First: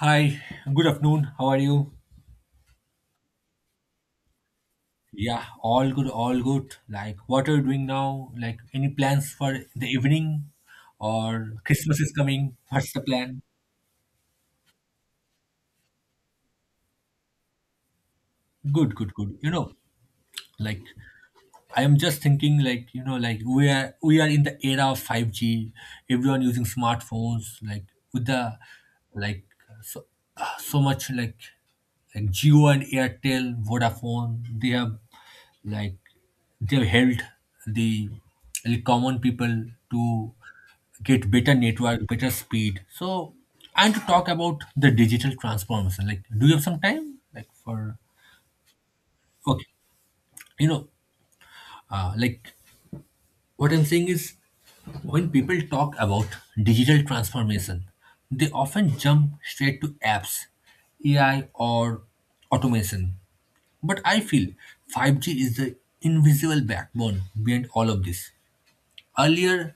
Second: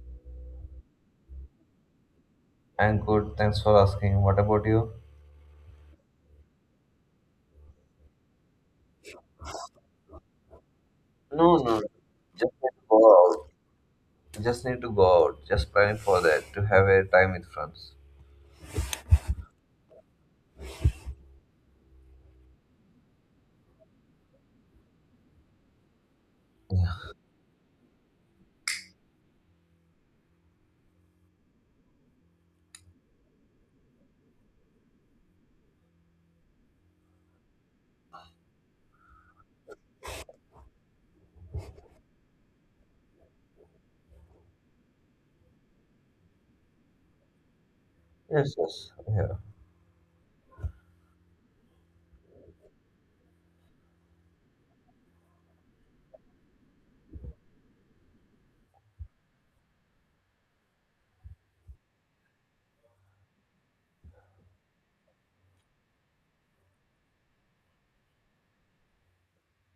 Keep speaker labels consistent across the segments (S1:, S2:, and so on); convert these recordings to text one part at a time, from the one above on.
S1: Hi, good afternoon. How are you?
S2: I'm good. Thanks for asking. What about you?
S1: Yeah, all good, all good. Like, what are you doing now? Like, any plans for the evening or
S2: No, no.
S1: Christmas is
S2: Just
S1: coming?
S2: need to
S1: What's
S2: go
S1: the plan?
S2: out. Just need to go out. Just planning for that to have a time with friends.
S1: Good, good, good. You know, like, I am just thinking like like we are in the era of 5G, everyone using smartphones like with the like so so much like Jio and Airtel Vodafone, they have, like, they have helped the the common people to get better network, better speed. So, and to talk about the digital transformation, like, do you have some time like for...
S2: Yes, yes. Yeah.
S1: Okay. you know like, what I'm saying is, when people talk about digital transformation, they often jump straight to apps, AI, or automation. But I feel 5G is the invisible backbone behind all of this. Earlier,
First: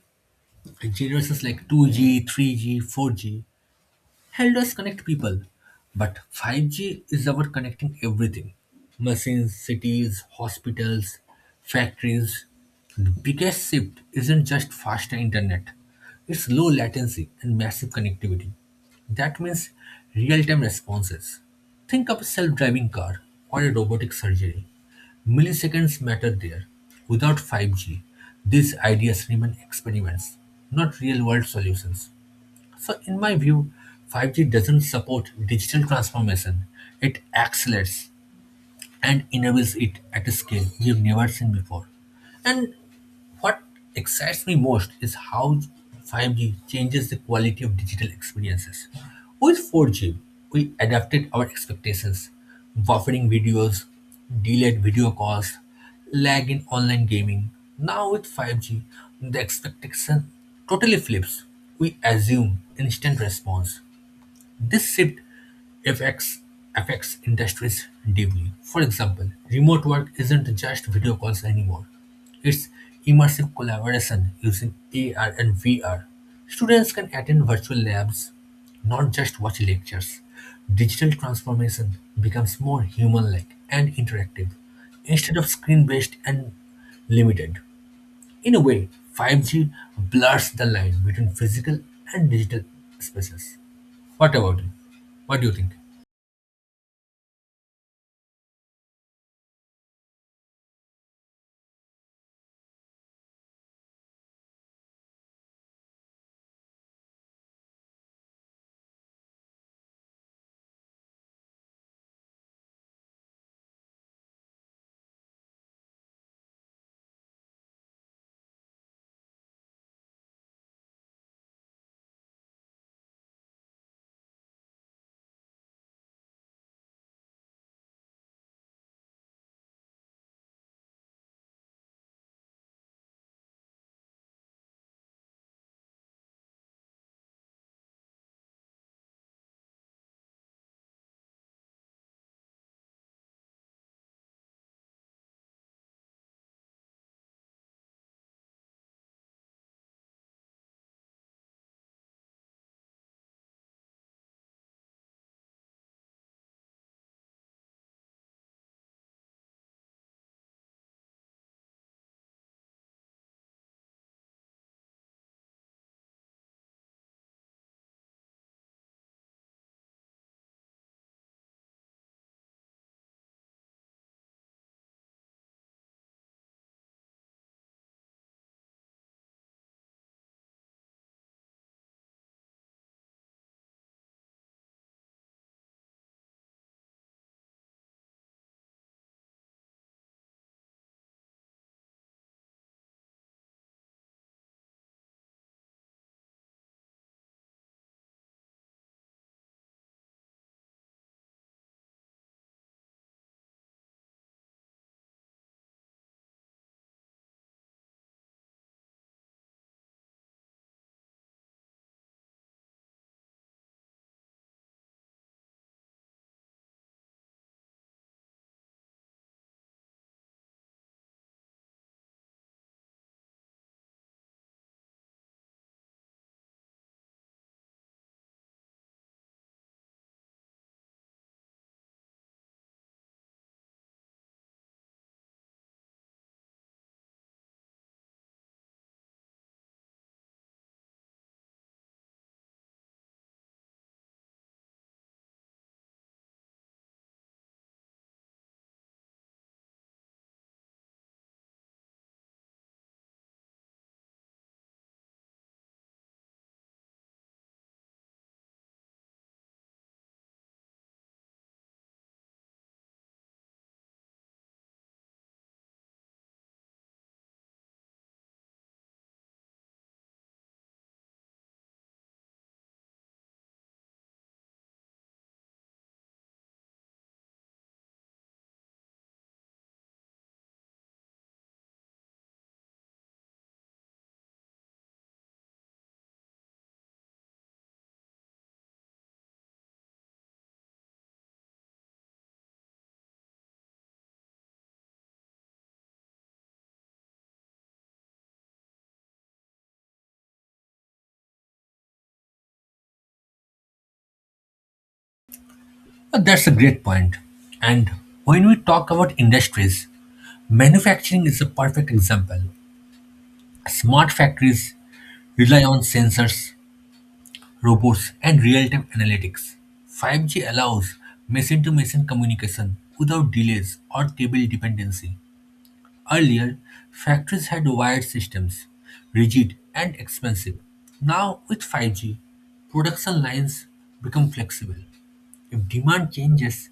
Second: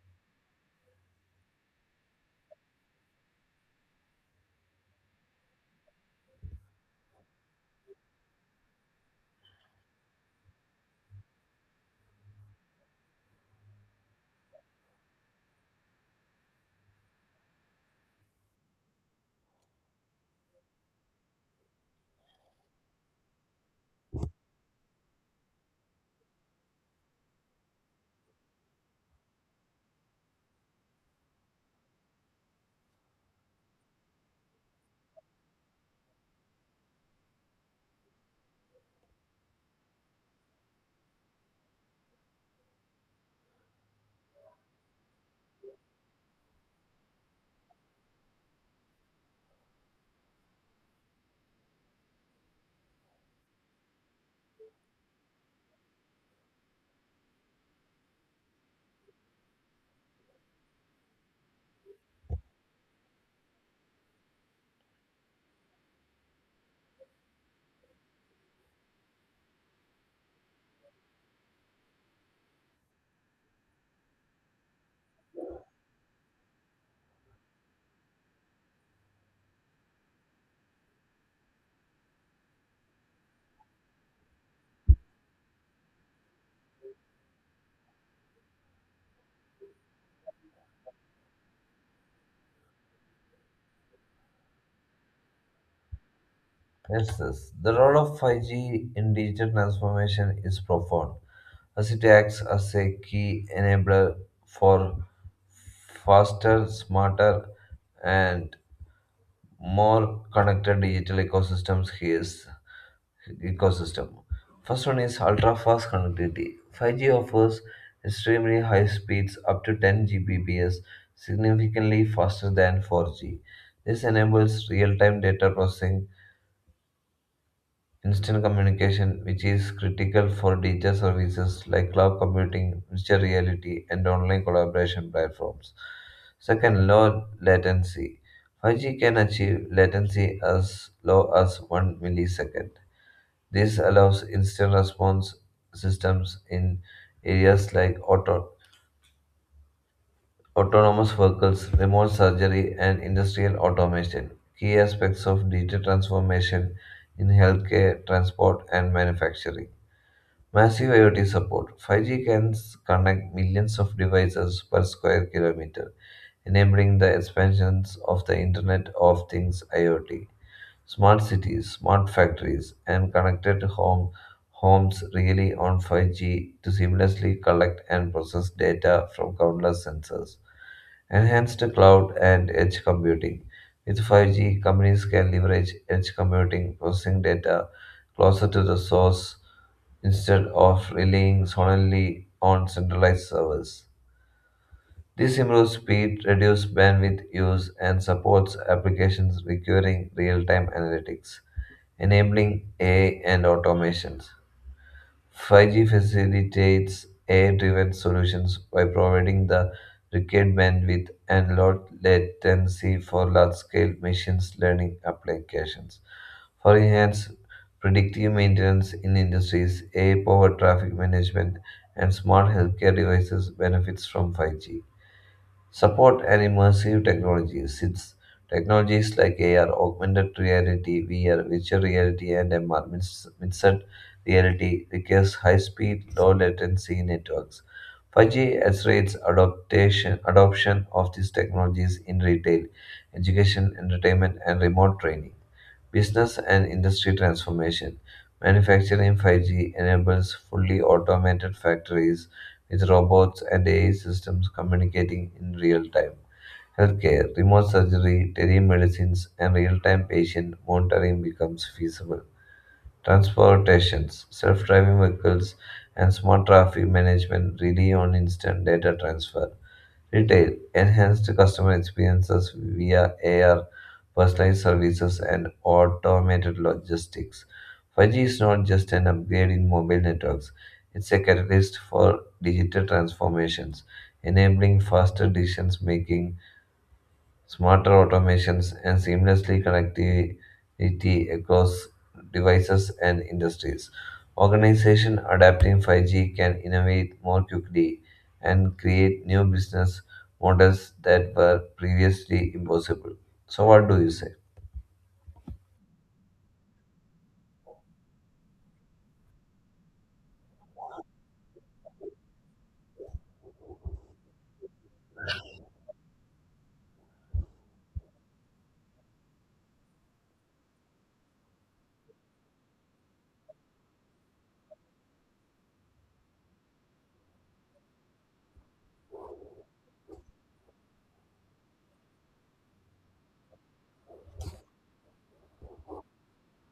S1: generations like 2G, 3G, 4G help us connect people, but 5G is about connecting everything: machines, cities, hospitals, factories. The biggest shift isn't just faster internet, it's low latency and massive connectivity. That means real time responses. Think of a self driving car or a robotic surgery. Milliseconds matter there. Without 5G, these ideas remain experiments, not real world solutions. So, in my view, 5G doesn't support digital transformation, it accelerates and enables it at a scale we have never seen before. And what excites me most is how 5G changes the quality of digital experiences. With 4G, we adapted our expectations: buffering videos, delayed video calls, lag in online gaming. Now with 5G, the expectation totally flips. We assume instant response. This shift affects, affects industries deeply. For example, remote work isn't just video calls anymore, it's immersive collaboration using AR and VR. Students can attend virtual labs, not just watch lectures. Digital transformation becomes more human like and interactive instead of screen based and limited. In a way, 5G blurs the line between physical and digital spaces. What about it? What do you think?
S2: Yes, yes. The role of 5G in digital transformation is profound as it acts as a key enabler for faster, smarter, and more connected digital ecosystems here is ecosystem. First one is ultra-fast connectivity. 5G offers extremely high speeds up to 10 Gbps, significantly faster than 4G. This enables real-time data processing Instant communication, which is critical for digital services like cloud computing, virtual reality, and online collaboration platforms. Second, low latency. 5G can achieve latency as low as 1 millisecond. This allows instant response systems in areas like autonomous vehicles, remote surgery, and industrial automation, key aspects of digital transformation in healthcare, transport, and manufacturing. Massive IoT support 5G can connect millions of devices per square kilometer, enabling the expansions of the Internet of Things IoT. Smart cities, smart factories, and connected homes really on 5G to seamlessly collect and process data from countless sensors. Enhanced cloud and edge computing. With 5G, companies can leverage edge computing, processing data closer to the source instead of relying solely on centralized servers. This improves speed, reduces bandwidth use, and supports applications requiring real time analytics enabling AI and automations. 5G facilitates AI-driven solutions by providing the required bandwidth and low latency for large-scale machine learning applications. For enhanced predictive maintenance in industries, AI-powered traffic management and smart healthcare devices benefits from 5G. Support and immersive technologies. It's technologies like AR, augmented reality, VR, virtual reality, and MR, mixed reality requires high-speed, low-latency networks. 5G accelerates adoption of these technologies in retail, education, entertainment, and remote training. Business and industry transformation. Manufacturing in 5G enables fully automated factories with robots and AI systems communicating in real time. Healthcare, remote surgery, telemedicines, and real time patient monitoring becomes feasible. Transportations, self driving vehicles, and smart traffic management rely on instant data transfer Retail enhanced customer experiences via AR, personalized services, and automated logistics. 5G is not just an upgrade in mobile networks, it's a catalyst for digital transformations, enabling faster decision making, smarter automations, and seamlessly connectivity across devices and industries. Organization adapting 5G can innovate more quickly and create new business models that were previously impossible. So, what do you say?
S1: That's a great point. And when we talk about industries, manufacturing is a perfect example. Smart factories rely on sensors, robots, and real time analytics. 5G allows machine to machine communication without delays or cable dependency. Earlier, factories had wired systems, rigid and expensive. Now, with 5G, production lines become flexible. If demand changes,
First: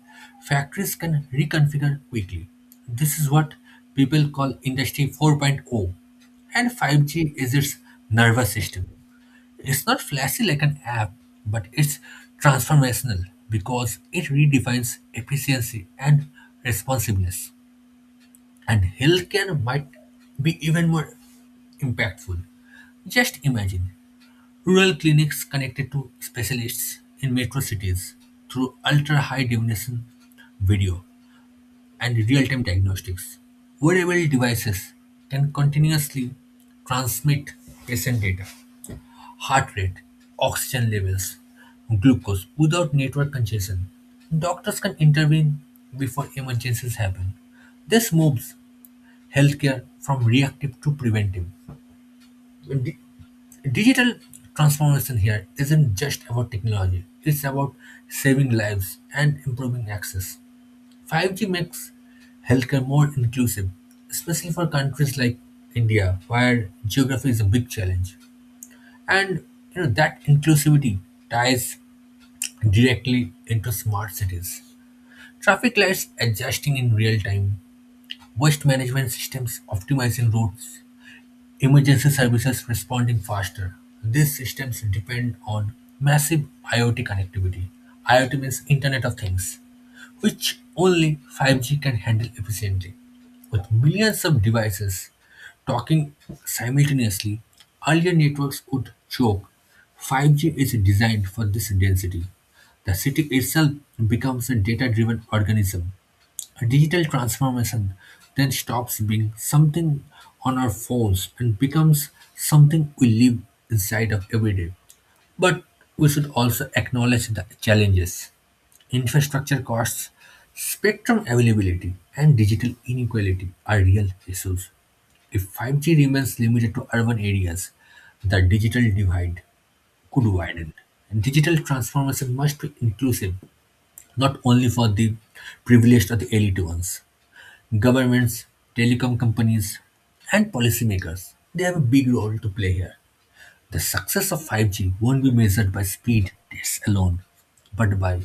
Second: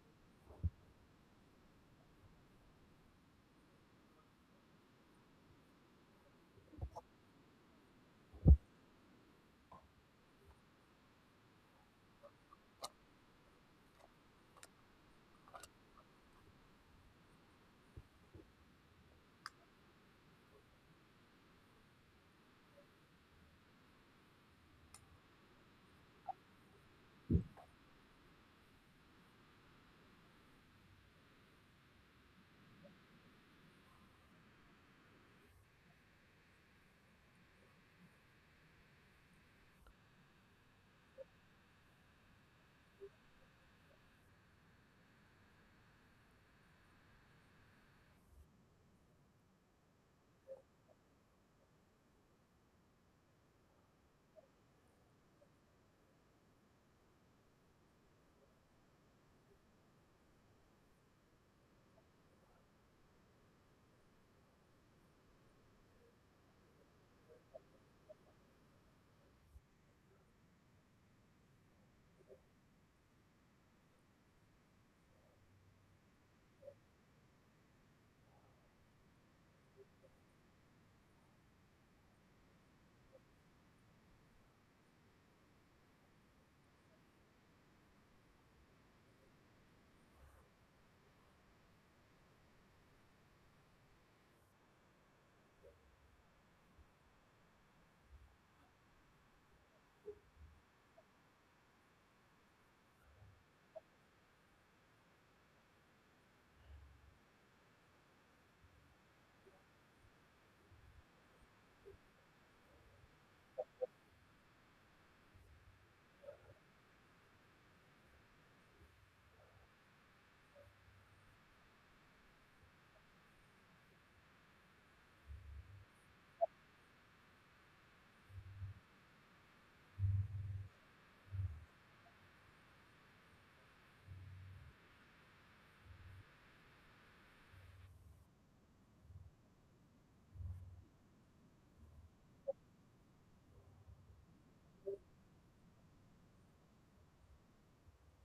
S1: factories can reconfigure quickly. This is what people call Industry 4.0. And 5G is its nervous system. It's not flashy like an app, but it's transformational because it redefines efficiency and responsiveness. And healthcare might be even more impactful. Just imagine rural clinics connected to specialists in metro cities through ultra high definition video and real time diagnostics. Wearable devices can continuously transmit patient data, heart rate, oxygen levels, glucose without network congestion. Doctors can intervene before emergencies happen. This moves healthcare from reactive to preventive. Digital transformation here isn't just about technology, it's about saving lives and improving access. 5G makes healthcare more inclusive, especially for countries like India, where geography is a big challenge. And you know that inclusivity ties directly into smart cities. Traffic lights adjusting in real time, waste management systems optimizing routes, emergency services responding faster. These systems depend on massive IoT connectivity. IoT means Internet of Things, which only 5G can handle efficiently. With millions of devices talking simultaneously, earlier networks would choke. 5G is designed for this density. The city itself becomes a data driven organism. A digital transformation then stops being something on our phones and becomes something we live inside of every day. But we should also acknowledge the challenges: infrastructure costs, spectrum availability, and digital inequality are real issues. If 5G remains limited to urban areas, the digital divide could widen. Digital transformation must be inclusive, not only for the privileged or the elite ones. Governments, telecom companies, and policymakers, they have a big role to play here. The success of 5G won't be measured by speed tests alone, but by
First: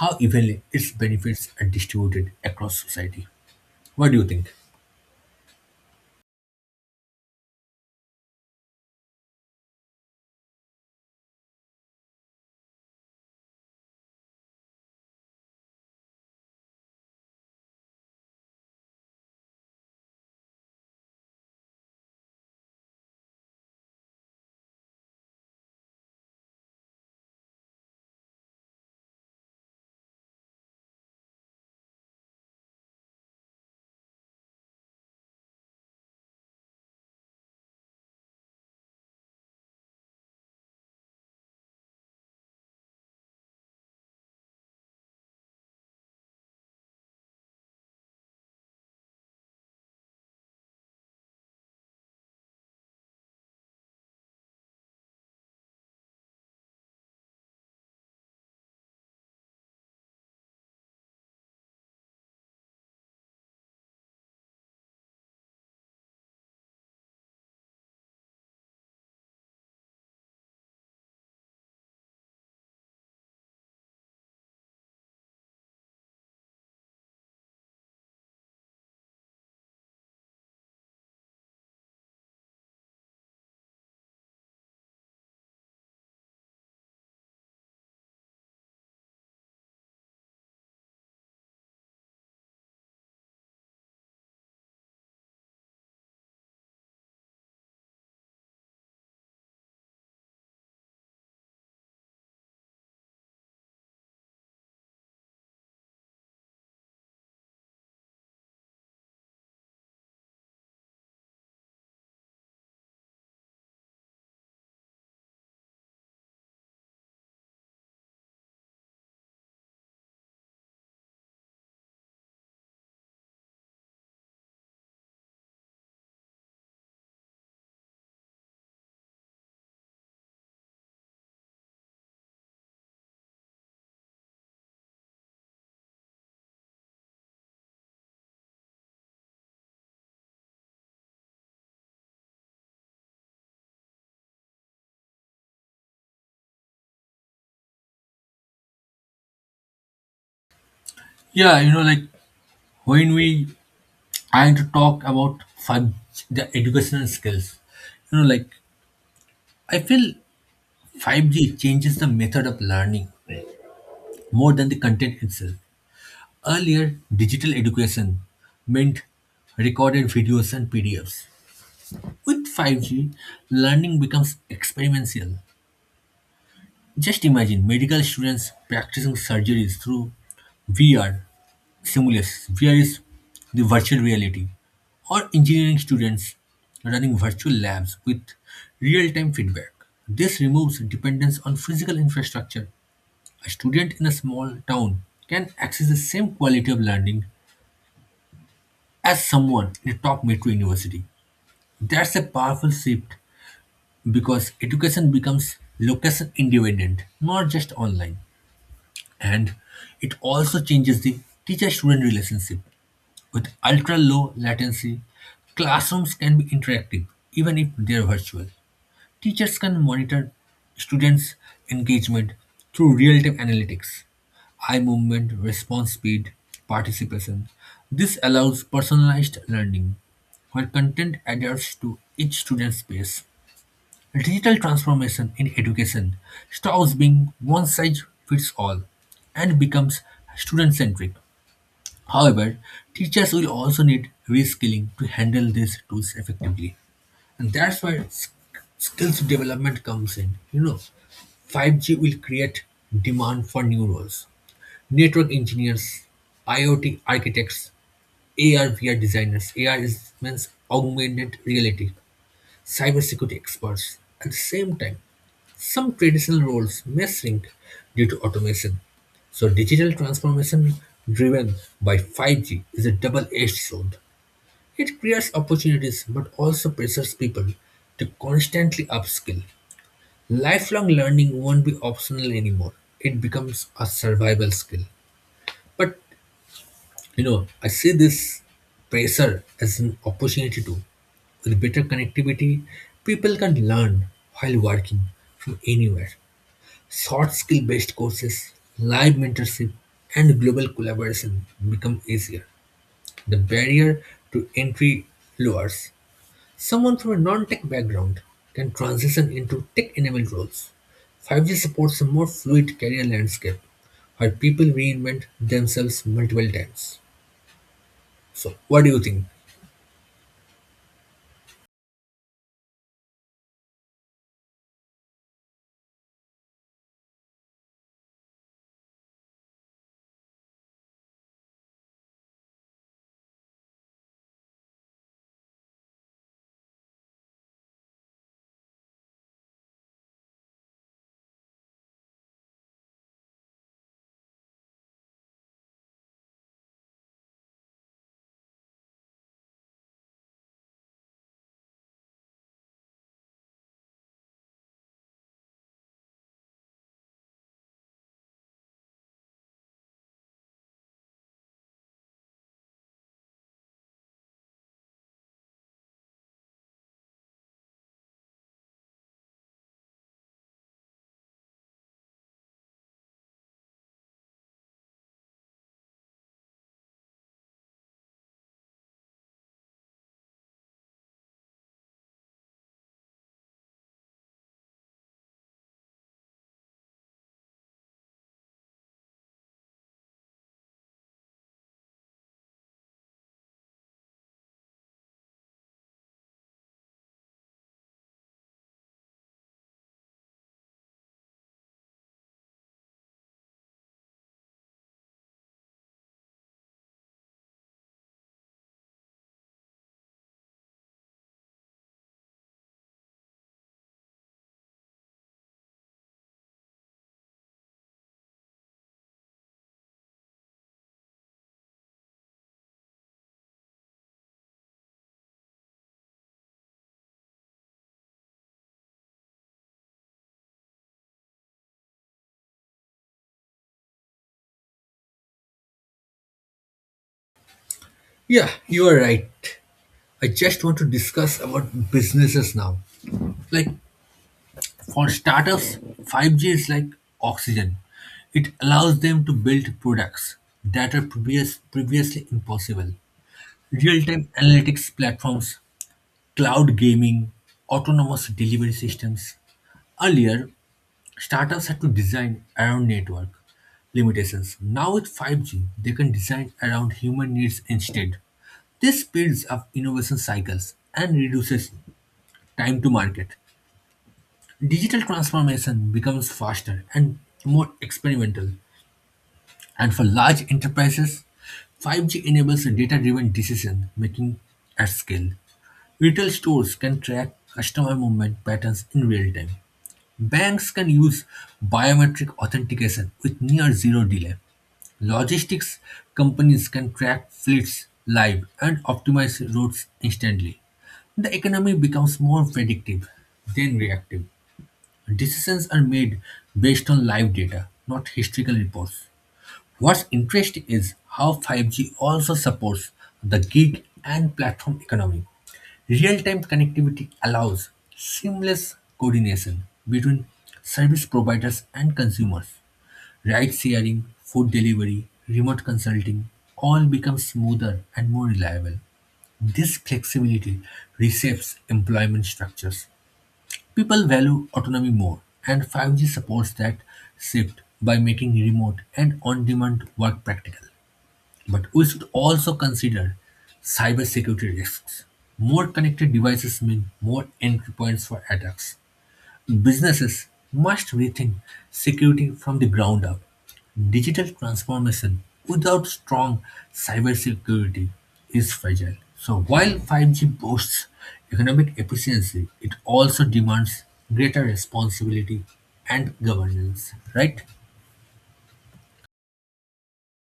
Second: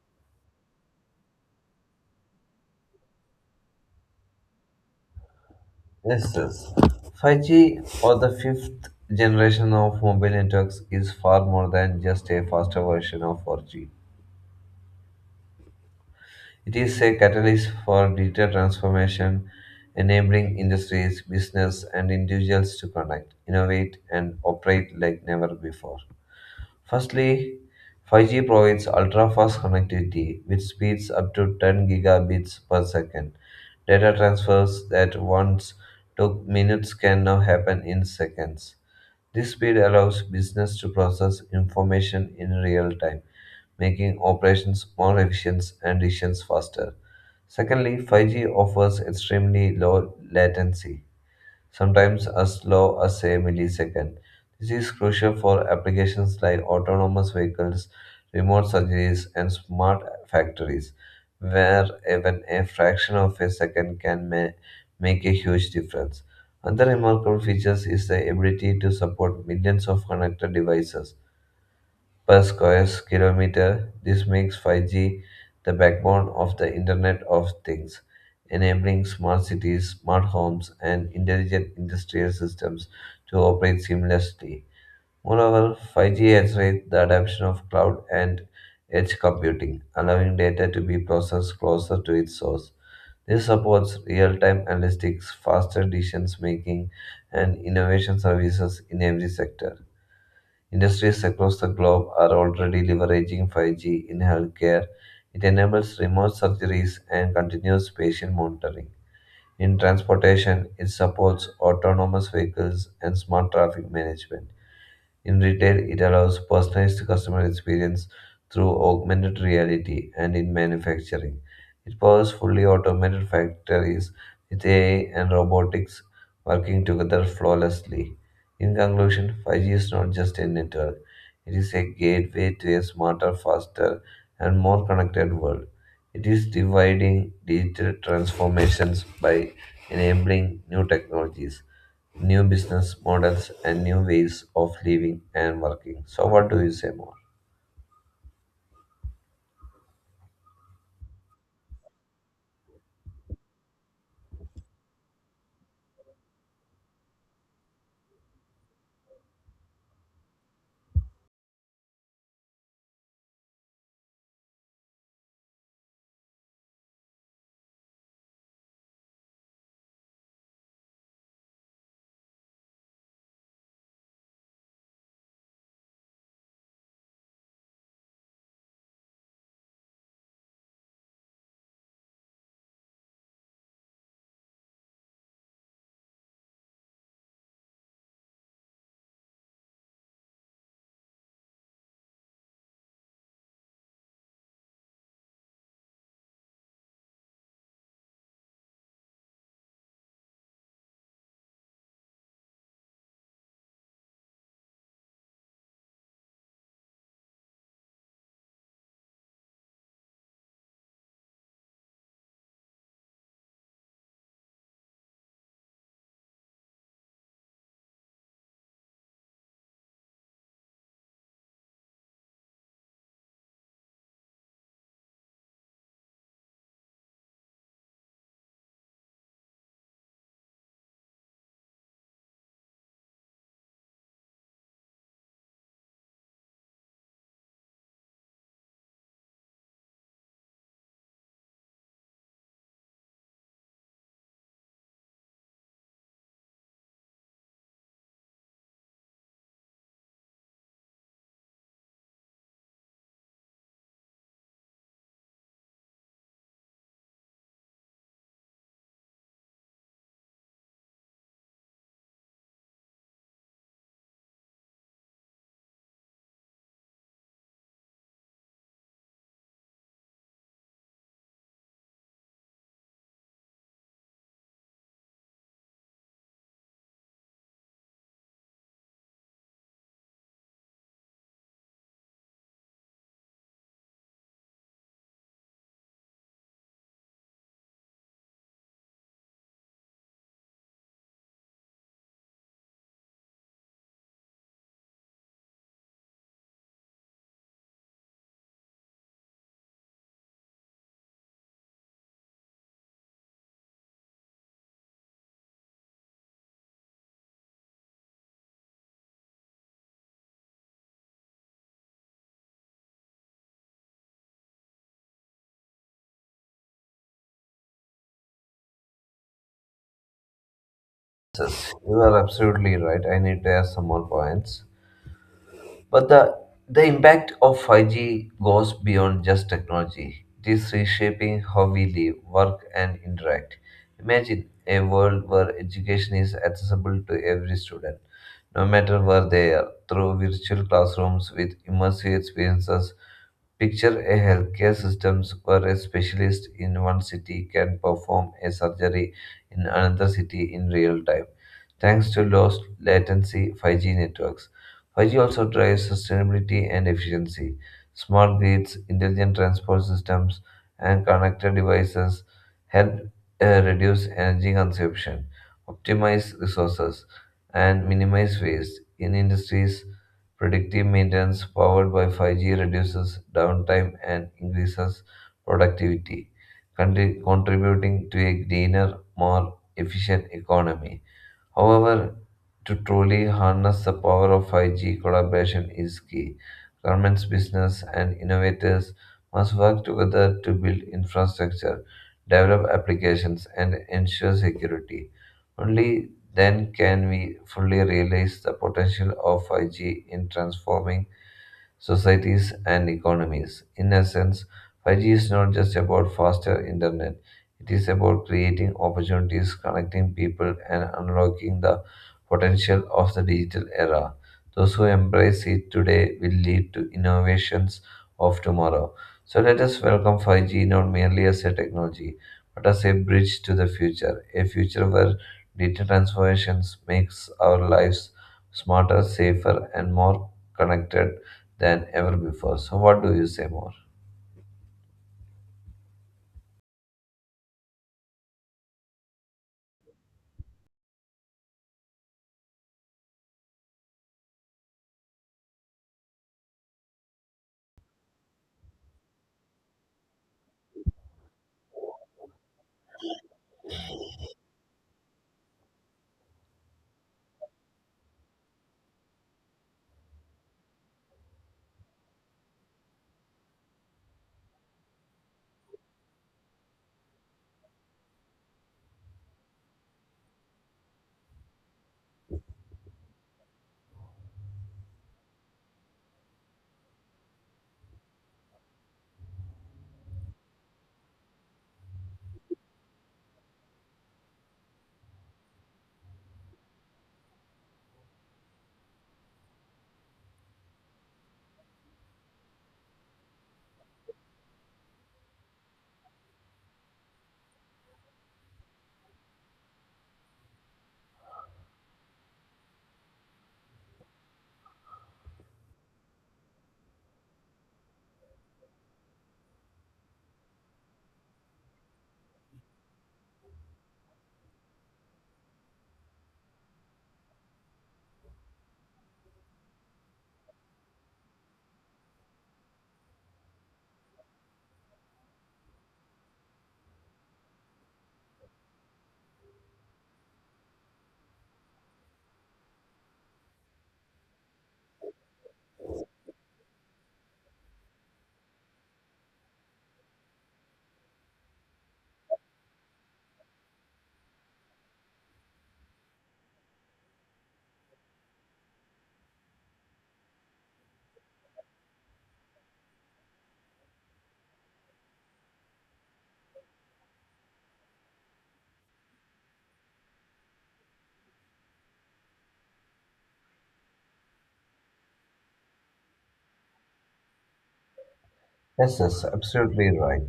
S1: how evenly its benefits are distributed across society. What do you think?
S2: Yes, yes. 5G or the fifth generation of mobile networks is far more than just a faster version of 4G. It is a catalyst for digital transformation, enabling industries, business, and individuals to connect, innovate, and operate like never before. Firstly, 5G provides ultra-fast connectivity with speeds up to 10 gigabits per second. Data transfers that once took minutes can now happen in seconds. This speed allows business to process information in real time, making operations more efficient and decisions faster. Secondly, 5G offers extremely low latency sometimes as low as a millisecond. This is crucial for applications like autonomous vehicles, remote surgeries, and smart factories, where even a fraction of a second can make a huge difference. Another remarkable feature is the ability to support millions of connected devices per square kilometer. This makes 5G the backbone of the Internet of Things, enabling smart cities, smart homes, and intelligent industrial systems to operate seamlessly. Moreover, 5G accelerates the adoption of cloud and edge computing, allowing data to be processed closer to its source. This supports real-time analytics, faster decision making, and innovation services in every sector. Industries across the globe are already leveraging 5G in healthcare. It enables remote surgeries and continuous patient monitoring. In transportation, it supports autonomous vehicles and smart traffic management. In retail, it allows personalized customer experience through augmented reality, and in manufacturing, it powers fully automated factories with AI and robotics working together flawlessly. In conclusion, 5G is not just a network, it is a gateway to a smarter, faster, and more connected world. It is dividing digital transformations by enabling new technologies new business models and new ways of living and working. So, what do you say more?
S1: Yeah, you know, like, when we trying to talk about 5 G, the educational skills, you know, like, I feel 5G changes the method of learning more than the content itself. Earlier, digital education meant recorded videos and PDFs. With 5G, learning becomes experiential. Just imagine medical students practicing surgeries through VR simulations. VR is the virtual reality. Or engineering students running virtual labs with real time feedback. This removes dependence on physical infrastructure. A student in a small town can access the same quality of learning as someone in a top metro university. That's a powerful shift because education becomes location independent, not just online. And it also changes the teacher student relationship. With ultra low latency, classrooms can be interactive even if they're virtual. Teachers can monitor students' engagement through real time analytics: eye movement, response speed, participation. This allows personalized learning, where content adheres to each student's pace. Digital transformation in education stops being one size fits all and becomes student centric. However, teachers will also need reskilling to handle these tools effectively. And that's where skills development comes in. You know, 5G will create demand for new roles: network engineers, IoT architects, AR VR designers. AR is, means augmented reality, cybersecurity experts. At the same time, some traditional roles may shrink due to automation. So digital transformation driven by 5G is a double-edged sword. It creates opportunities but also pressures people to constantly upskill. Lifelong learning won't be optional anymore. It becomes a survival skill. But, you know, I see this pressure as an opportunity too. With better connectivity, people can learn while working from anywhere. Short skill based courses, live mentorship, and global collaboration become easier. The barrier to entry lowers. Someone from a non-tech background can transition into tech-enabled roles. 5G supports a more fluid career landscape where people reinvent themselves multiple times. So, what do you think?
S2: You are absolutely right. I need to add some more points. But the impact of 5G goes beyond just technology. It is reshaping how we live, work, and interact. Imagine a world where education is accessible to every student, no matter where they are, through virtual classrooms with immersive experiences Picture a healthcare system where a specialist in one city can perform a surgery in another city in real time, thanks to low latency 5G networks. 5G also drives sustainability and efficiency. Smart grids, intelligent transport systems, and connected devices help reduce energy consumption, optimize resources, and minimize waste in industries Predictive maintenance powered by 5G reduces downtime and increases productivity, contributing to a greener, more efficient economy. However, to truly harness the power of 5G, collaboration is key. Governments, business, and innovators must work together to build infrastructure, develop applications, and ensure security. Only then can we fully realize the potential of 5G in transforming societies, and economies. In essence, 5G is not just about faster internet, it is about creating opportunities, connecting people, and unlocking the potential of the digital era. Those who embrace it today will lead to innovations of tomorrow. So let us welcome 5G not merely as a technology, but as a bridge to the future, a future where digital transformations makes our lives smarter, safer, and more connected than ever before. So, what do you say more?
S1: Yeah, you are right. I just want to discuss about businesses now. Like, for startups, 5G is like oxygen. It allows them to build products that are previously impossible. Real-time analytics platforms, cloud gaming, autonomous delivery systems. Earlier, startups had to design around network limitations. Now, with 5G, they can design around human needs instead. This speeds up innovation cycles and reduces time to market. Digital transformation becomes faster and more experimental. And for large enterprises, 5G enables data-driven decision making at scale. Retail stores can track customer movement patterns in real time. Banks can use biometric authentication with near zero delay. Logistics companies can track fleets live and optimize routes instantly. The economy becomes more predictive than reactive. Decisions are made based on live data, not historical reports. What's interesting is how 5G also supports the gig and platform economy. Real-time connectivity allows seamless coordination between service providers and consumers. Ride sharing, food delivery, remote consulting all become smoother and more reliable. This flexibility reshapes employment structures. People value autonomy more, and 5G supports that shift by making remote and on-demand work practical. But we should also consider cybersecurity risks. More connected devices mean more entry points for attacks. Businesses must rethink security from the ground up. Digital transformation without strong cybersecurity is fragile. So while 5G boasts economic efficiency, it also demands greater responsibility and governance, right?
S2: Yes, yes, absolutely right.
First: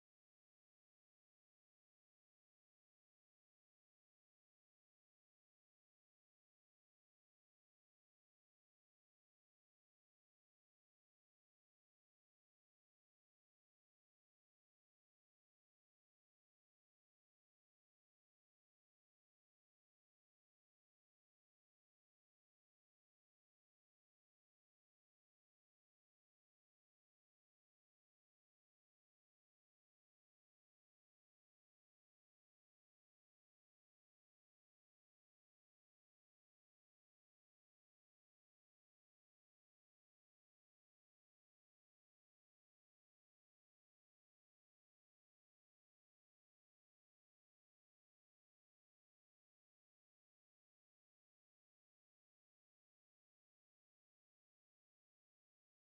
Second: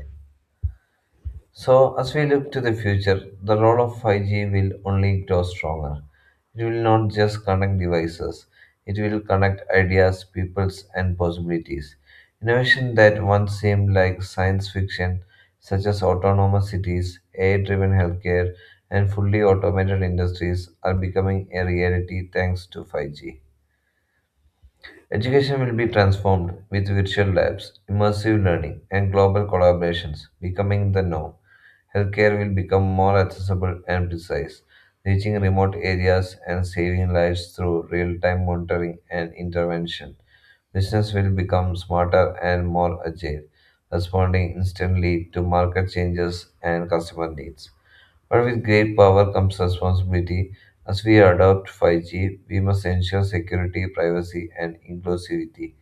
S2: So, as we look to the future, the role of 5G will only grow stronger. It will not just connect devices, it will connect ideas, peoples, and possibilities. Innovation that once seemed like science fiction, such as autonomous cities, AI driven healthcare, and fully automated industries, are becoming a reality thanks to 5G. Education will be transformed with virtual labs, immersive learning, and global collaborations becoming the norm. Healthcare will become more accessible and precise, reaching remote areas and saving lives through real time monitoring and intervention. Business will become smarter and more agile, responding instantly to market changes and customer needs. But with great power comes responsibility. As we adopt 5G, we must ensure security, privacy, and inclusivity.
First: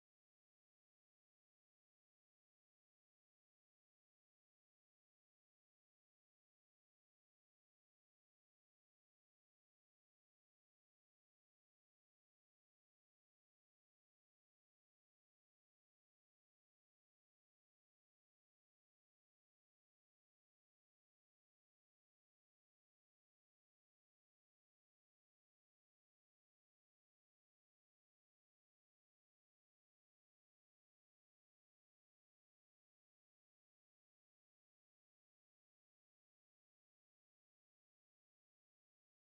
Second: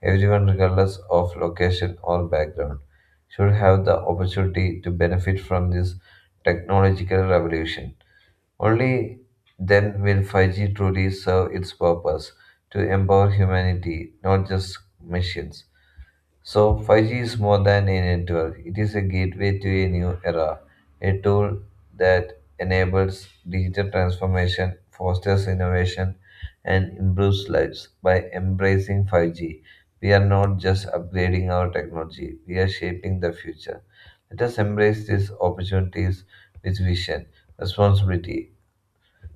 S2: Everyone, regardless of location or background, should have the opportunity to benefit from this technological revolution. Only then will 5G truly serve its purpose to empower humanity, not just machines. So 5G is more than a network. It is a gateway to a new era, a tool that enables digital transformation, fosters innovation, and improves lives. By embracing 5G, we are not just upgrading our technology, we are shaping the future. Let us embrace these opportunities with vision, responsibility,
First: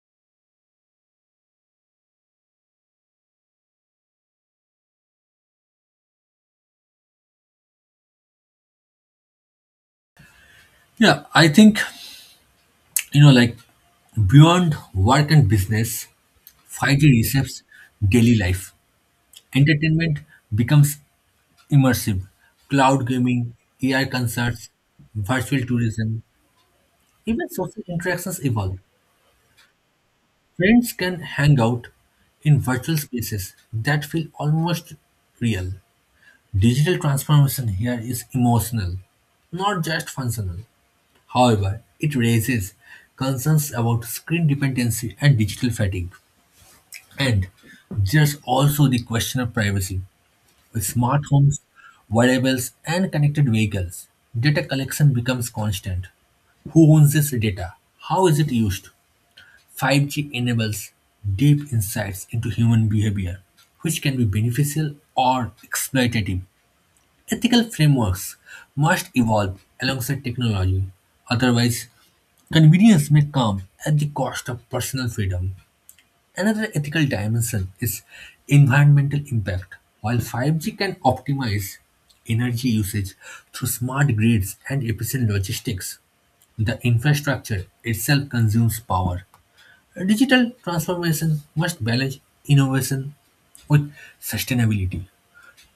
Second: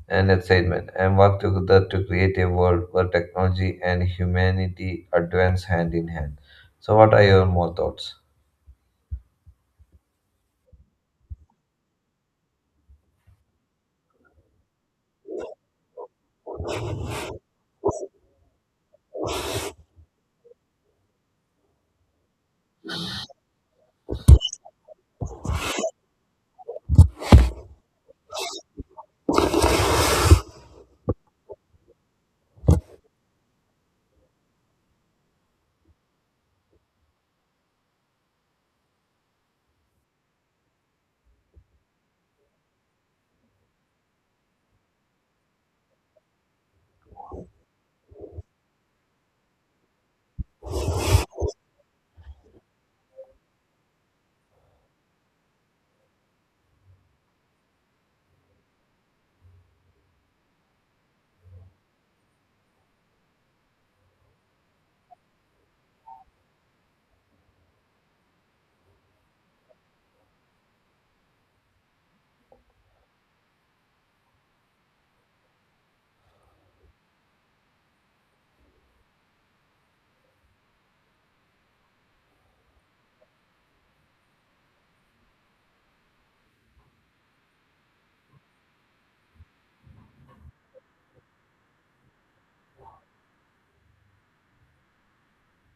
S2: and excitement, and work together to create a world where technology and humanity advance hand in hand. So, what are your more thoughts?
S1: Yeah, I think, you know, like, beyond work and business, 5G reshapes daily life. Entertainment becomes immersive. Cloud gaming, AI concerts, virtual tourism, even social interactions evolve. Friends can hang out in virtual spaces that feel almost real. Digital transformation here is emotional, not just functional. However, it raises concerns about screen dependency and digital fatigue. And there's also the question of privacy. With smart homes, wearables, and connected vehicles, data collection becomes constant. Who owns this data? How is it used? 5G enables deep insights into human behavior, which can be beneficial or exploitative. Ethical frameworks must evolve alongside technology, otherwise, convenience may come at the cost of personal freedom. Another ethical dimension is environmental impact. While 5G can optimize energy usage through smart grids and efficient logistics, the infrastructure itself consumes power. Digital transformation must balance innovation with sustainability.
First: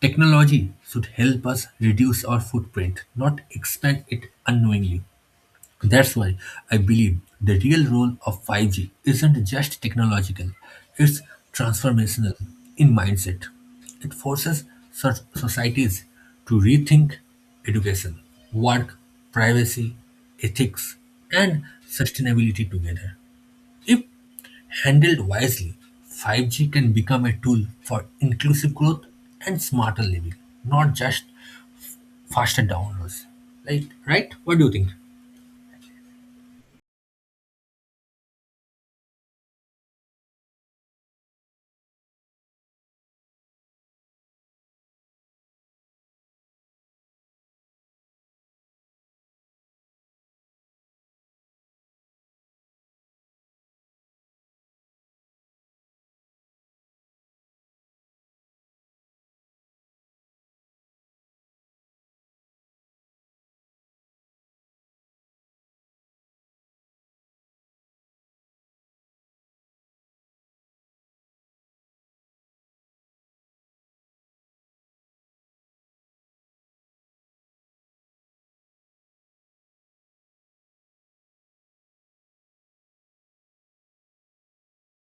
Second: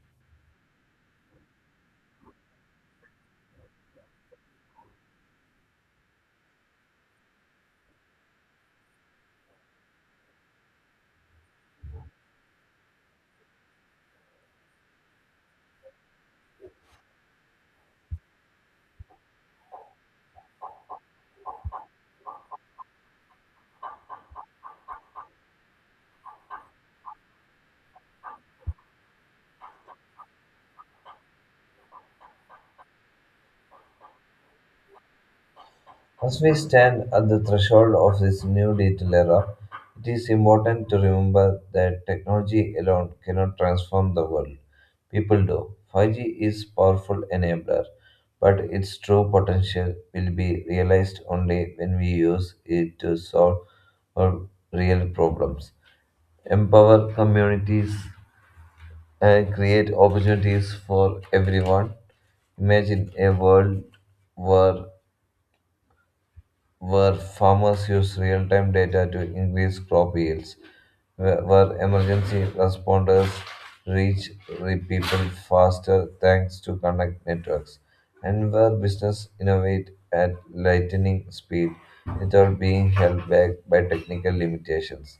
S1: Technology should help us reduce our footprint, not expand it unknowingly. That's why I believe the real role of 5G isn't just technological, it's transformational in mindset. It forces such societies to rethink education, work, privacy, ethics, and sustainability together. If handled wisely, 5G can become a tool for inclusive growth and smarter living, not just faster downloads. Right? Right? What do you think?
S2: As we stand at the threshold of this new digital era, it is important to remember that technology alone cannot transform the world. People do. 5G is powerful enabler, but its true potential will be realized only when we use it to solve our real problems, empower communities, and create opportunities for everyone. Imagine a world where where farmers use real time data to increase crop yields, where emergency responders reach people faster thanks to connect networks, and where business innovate at lightning speed without being held back by technical limitations.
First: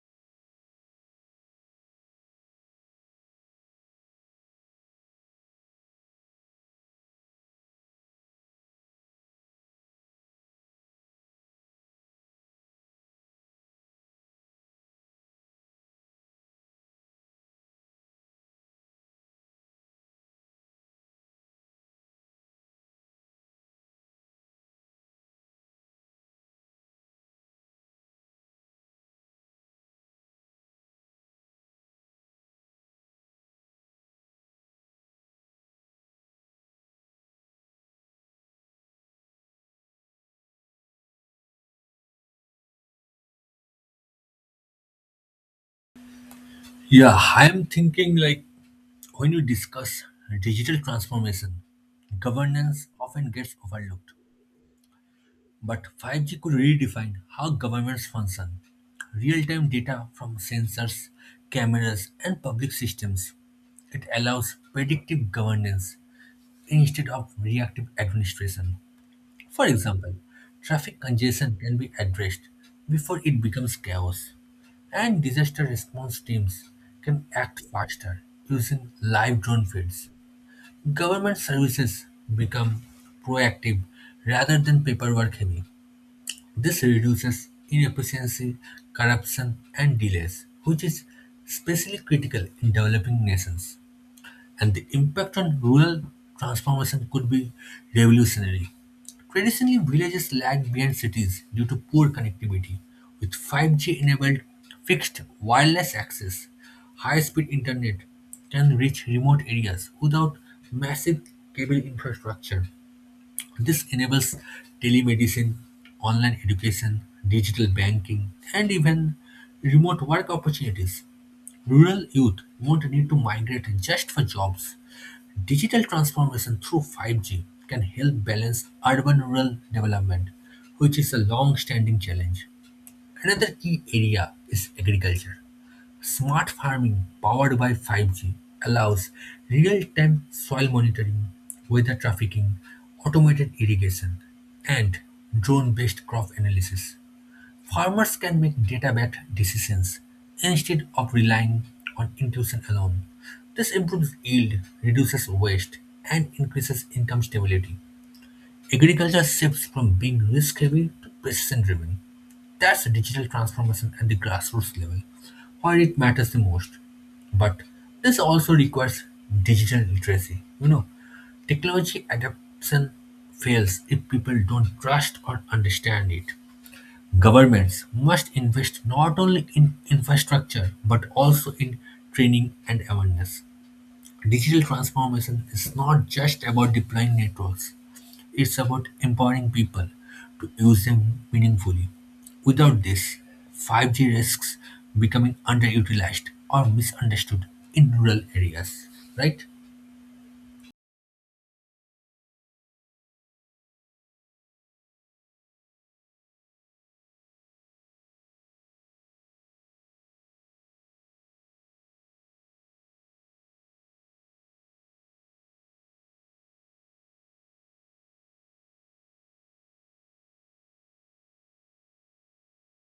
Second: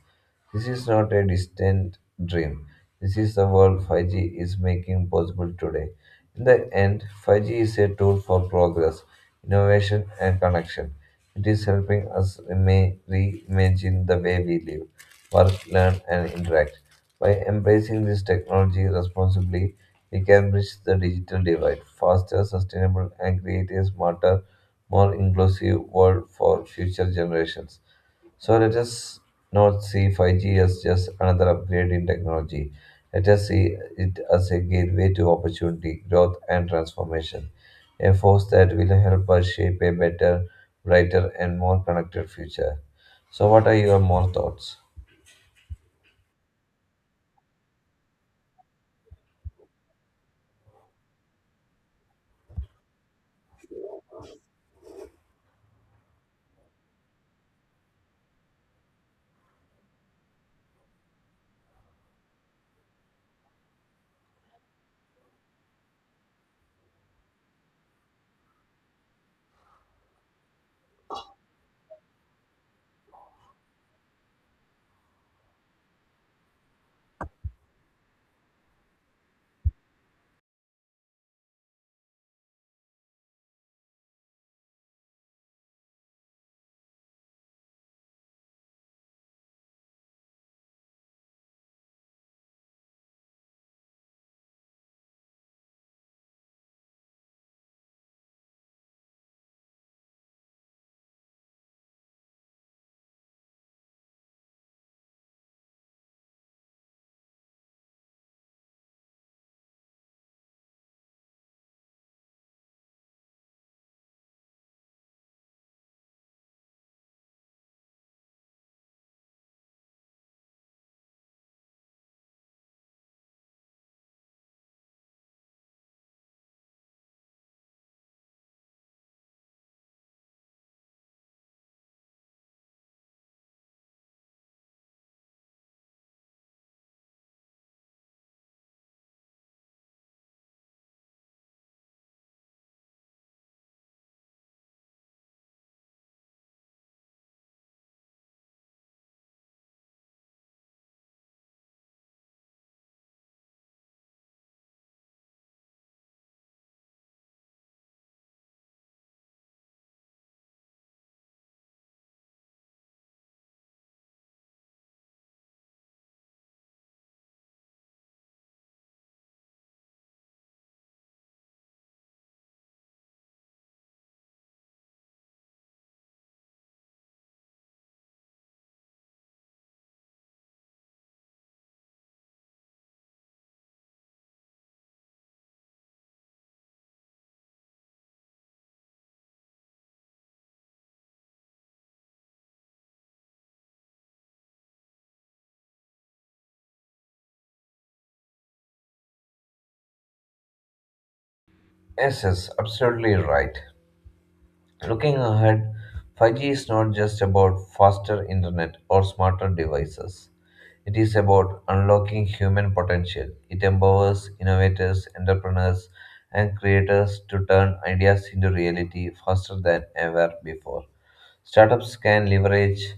S2: This is not a distant dream. This is the world 5G is making possible today. In the end, 5G is a tool for progress, innovation, and connection. It is helping us reimagine the way we live, work, learn, and interact. By embracing this technology responsibly, we can bridge the digital divide, faster, sustainable, and create a smarter, more inclusive world for future generations. So let us not see 5G as just another upgrade in technology. Let us see it as a gateway to opportunity, growth, and transformation, a force that will help us shape a better, brighter, and more connected future. So, what are your more thoughts?
S1: Yeah, I'm thinking like, when you discuss digital transformation, governance often gets overlooked. But 5G could redefine how governments function. Real time data from sensors, cameras, and public systems. It allows predictive governance instead of reactive administration. For example, traffic congestion can be addressed before it becomes chaos, and disaster response teams can act faster using live drone feeds. Government services become proactive rather than paperwork heavy. This reduces inefficiency, corruption, and delays, which is especially critical in developing nations. And the impact on rural transformation could be revolutionary. Traditionally, villages lagged behind cities due to poor connectivity. With 5G enabled fixed wireless access, high speed internet can reach remote areas without massive cable infrastructure. This enables telemedicine, online education, digital banking, and even remote work opportunities. Rural youth won't need to migrate just for jobs. Digital transformation through 5G can help balance urban rural development, which is a long standing challenge. Another key area is agriculture. Smart farming powered by 5G allows real-time soil monitoring, weather trafficking, automated irrigation, and drone-based crop analysis. Farmers can make data-backed decisions instead of relying on intuition alone. This improves yield, reduces waste, and increases income stability. Agriculture shifts from being risk-heavy to precision-driven. That's a digital transformation at the grassroots level, where it matters the most. But this also requires digital literacy. You know, technology adoption fails if people don't trust or understand it. Governments must invest not only in infrastructure but also in training and awareness. Digital transformation is not just about deploying networks. It's about empowering people to use them meaningfully. Without this, 5G risks becoming underutilized or misunderstood in rural areas, right?
S2: Yes, yes, absolutely right. Looking ahead, 5G is not just about faster internet or smarter devices. It is about unlocking human potential. It empowers innovators, entrepreneurs, and creators to turn ideas into reality faster than ever before. Startups can leverage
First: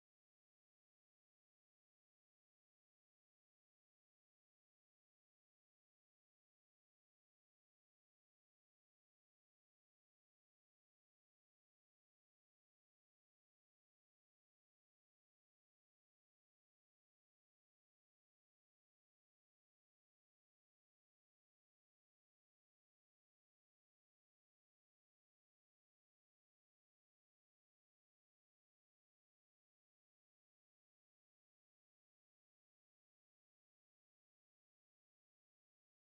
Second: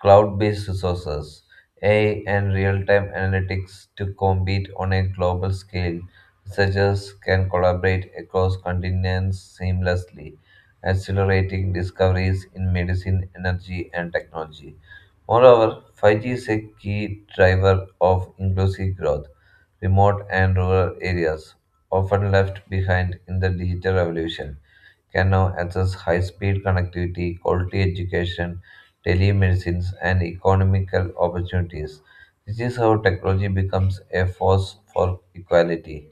S2: cloud based resources, AI, and real time analytics to compete on a global scale. Researchers can collaborate across continents seamlessly, accelerating discoveries in medicine, energy, and technology. Moreover, 5G is a key driver of inclusive growth. Remote and rural areas, often left behind in the digital revolution, can now access high speed connectivity, quality education, telemedicine, and economical opportunities. This is how technology becomes a force for equality,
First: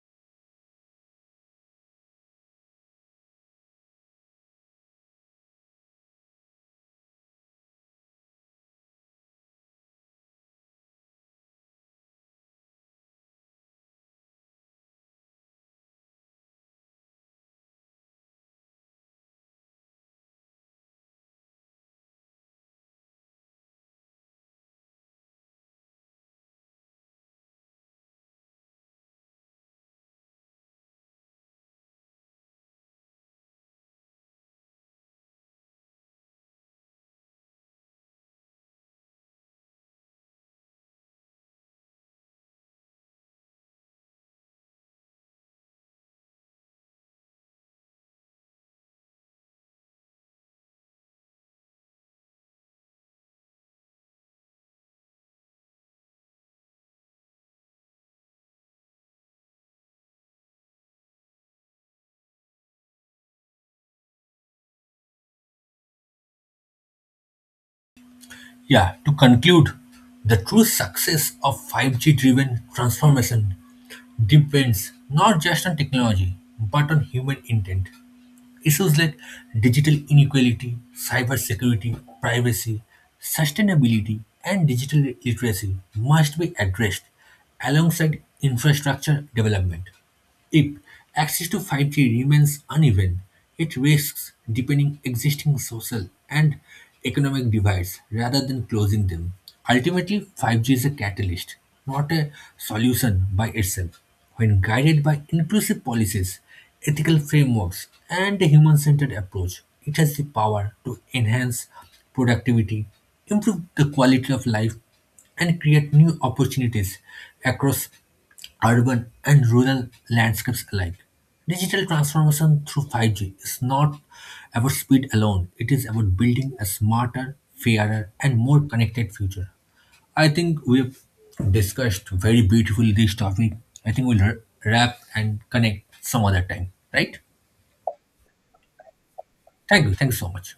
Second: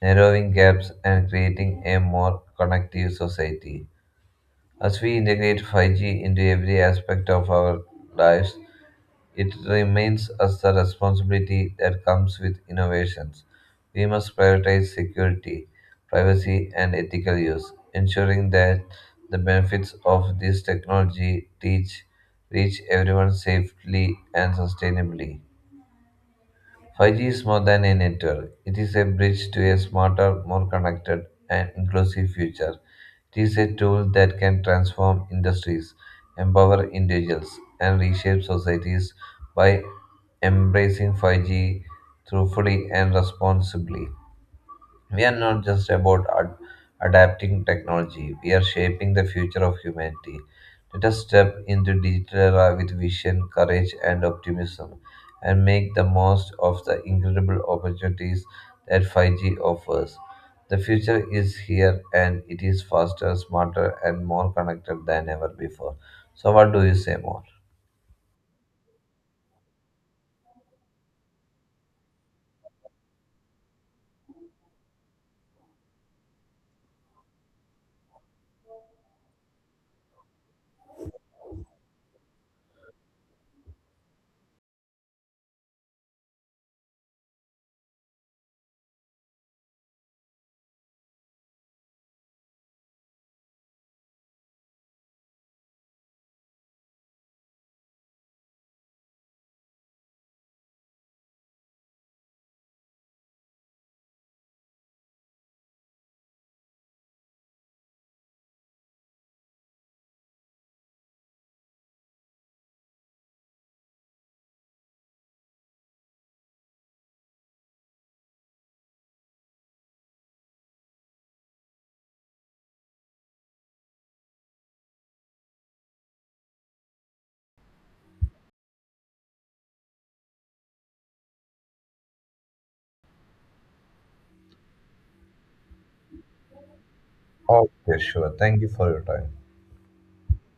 S2: narrowing gaps and creating a more connective society. As we integrate 5G into every aspect of our lives, it remains as the responsibility that comes with innovations. We must prioritize security, privacy, and ethical use, ensuring that the benefits of this technology reach everyone safely and sustainably. 5G is more than a network. It is a bridge to a smarter, more connected, and inclusive future. It is a tool that can transform industries, empower individuals, and reshape societies by embracing 5G truthfully and responsibly. We are not just about adapting technology, we are shaping the future of humanity. Let us step into digital era with vision, courage, and optimism, and make the most of the incredible opportunities that 5G offers. The future is here, and it is faster, smarter, and more connected than ever before. So, what do you say more?
S1: Yeah, to conclude, the true success of 5G driven transformation depends not just on technology but on human intent. Issues like digital inequality, cybersecurity, privacy, sustainability, and digital literacy must be addressed alongside infrastructure development. If access to 5G remains uneven, it risks deepening existing social and economic divides rather than closing them. Ultimately, 5G is a catalyst, not a solution by itself. When guided by inclusive policies, ethical frameworks, and a human centered approach, it has the power to enhance productivity, improve the quality of life, and create new opportunities across urban and rural landscapes alike. Digital transformation through 5G is not about speed alone, it is about building a smarter, fairer, and more connected future. I think we've discussed very beautifully this topic. I think we'll wrap and connect some other time, right?
S2: Okay, sure. Thank you for your time.
S1: Thank you. Thank you so much.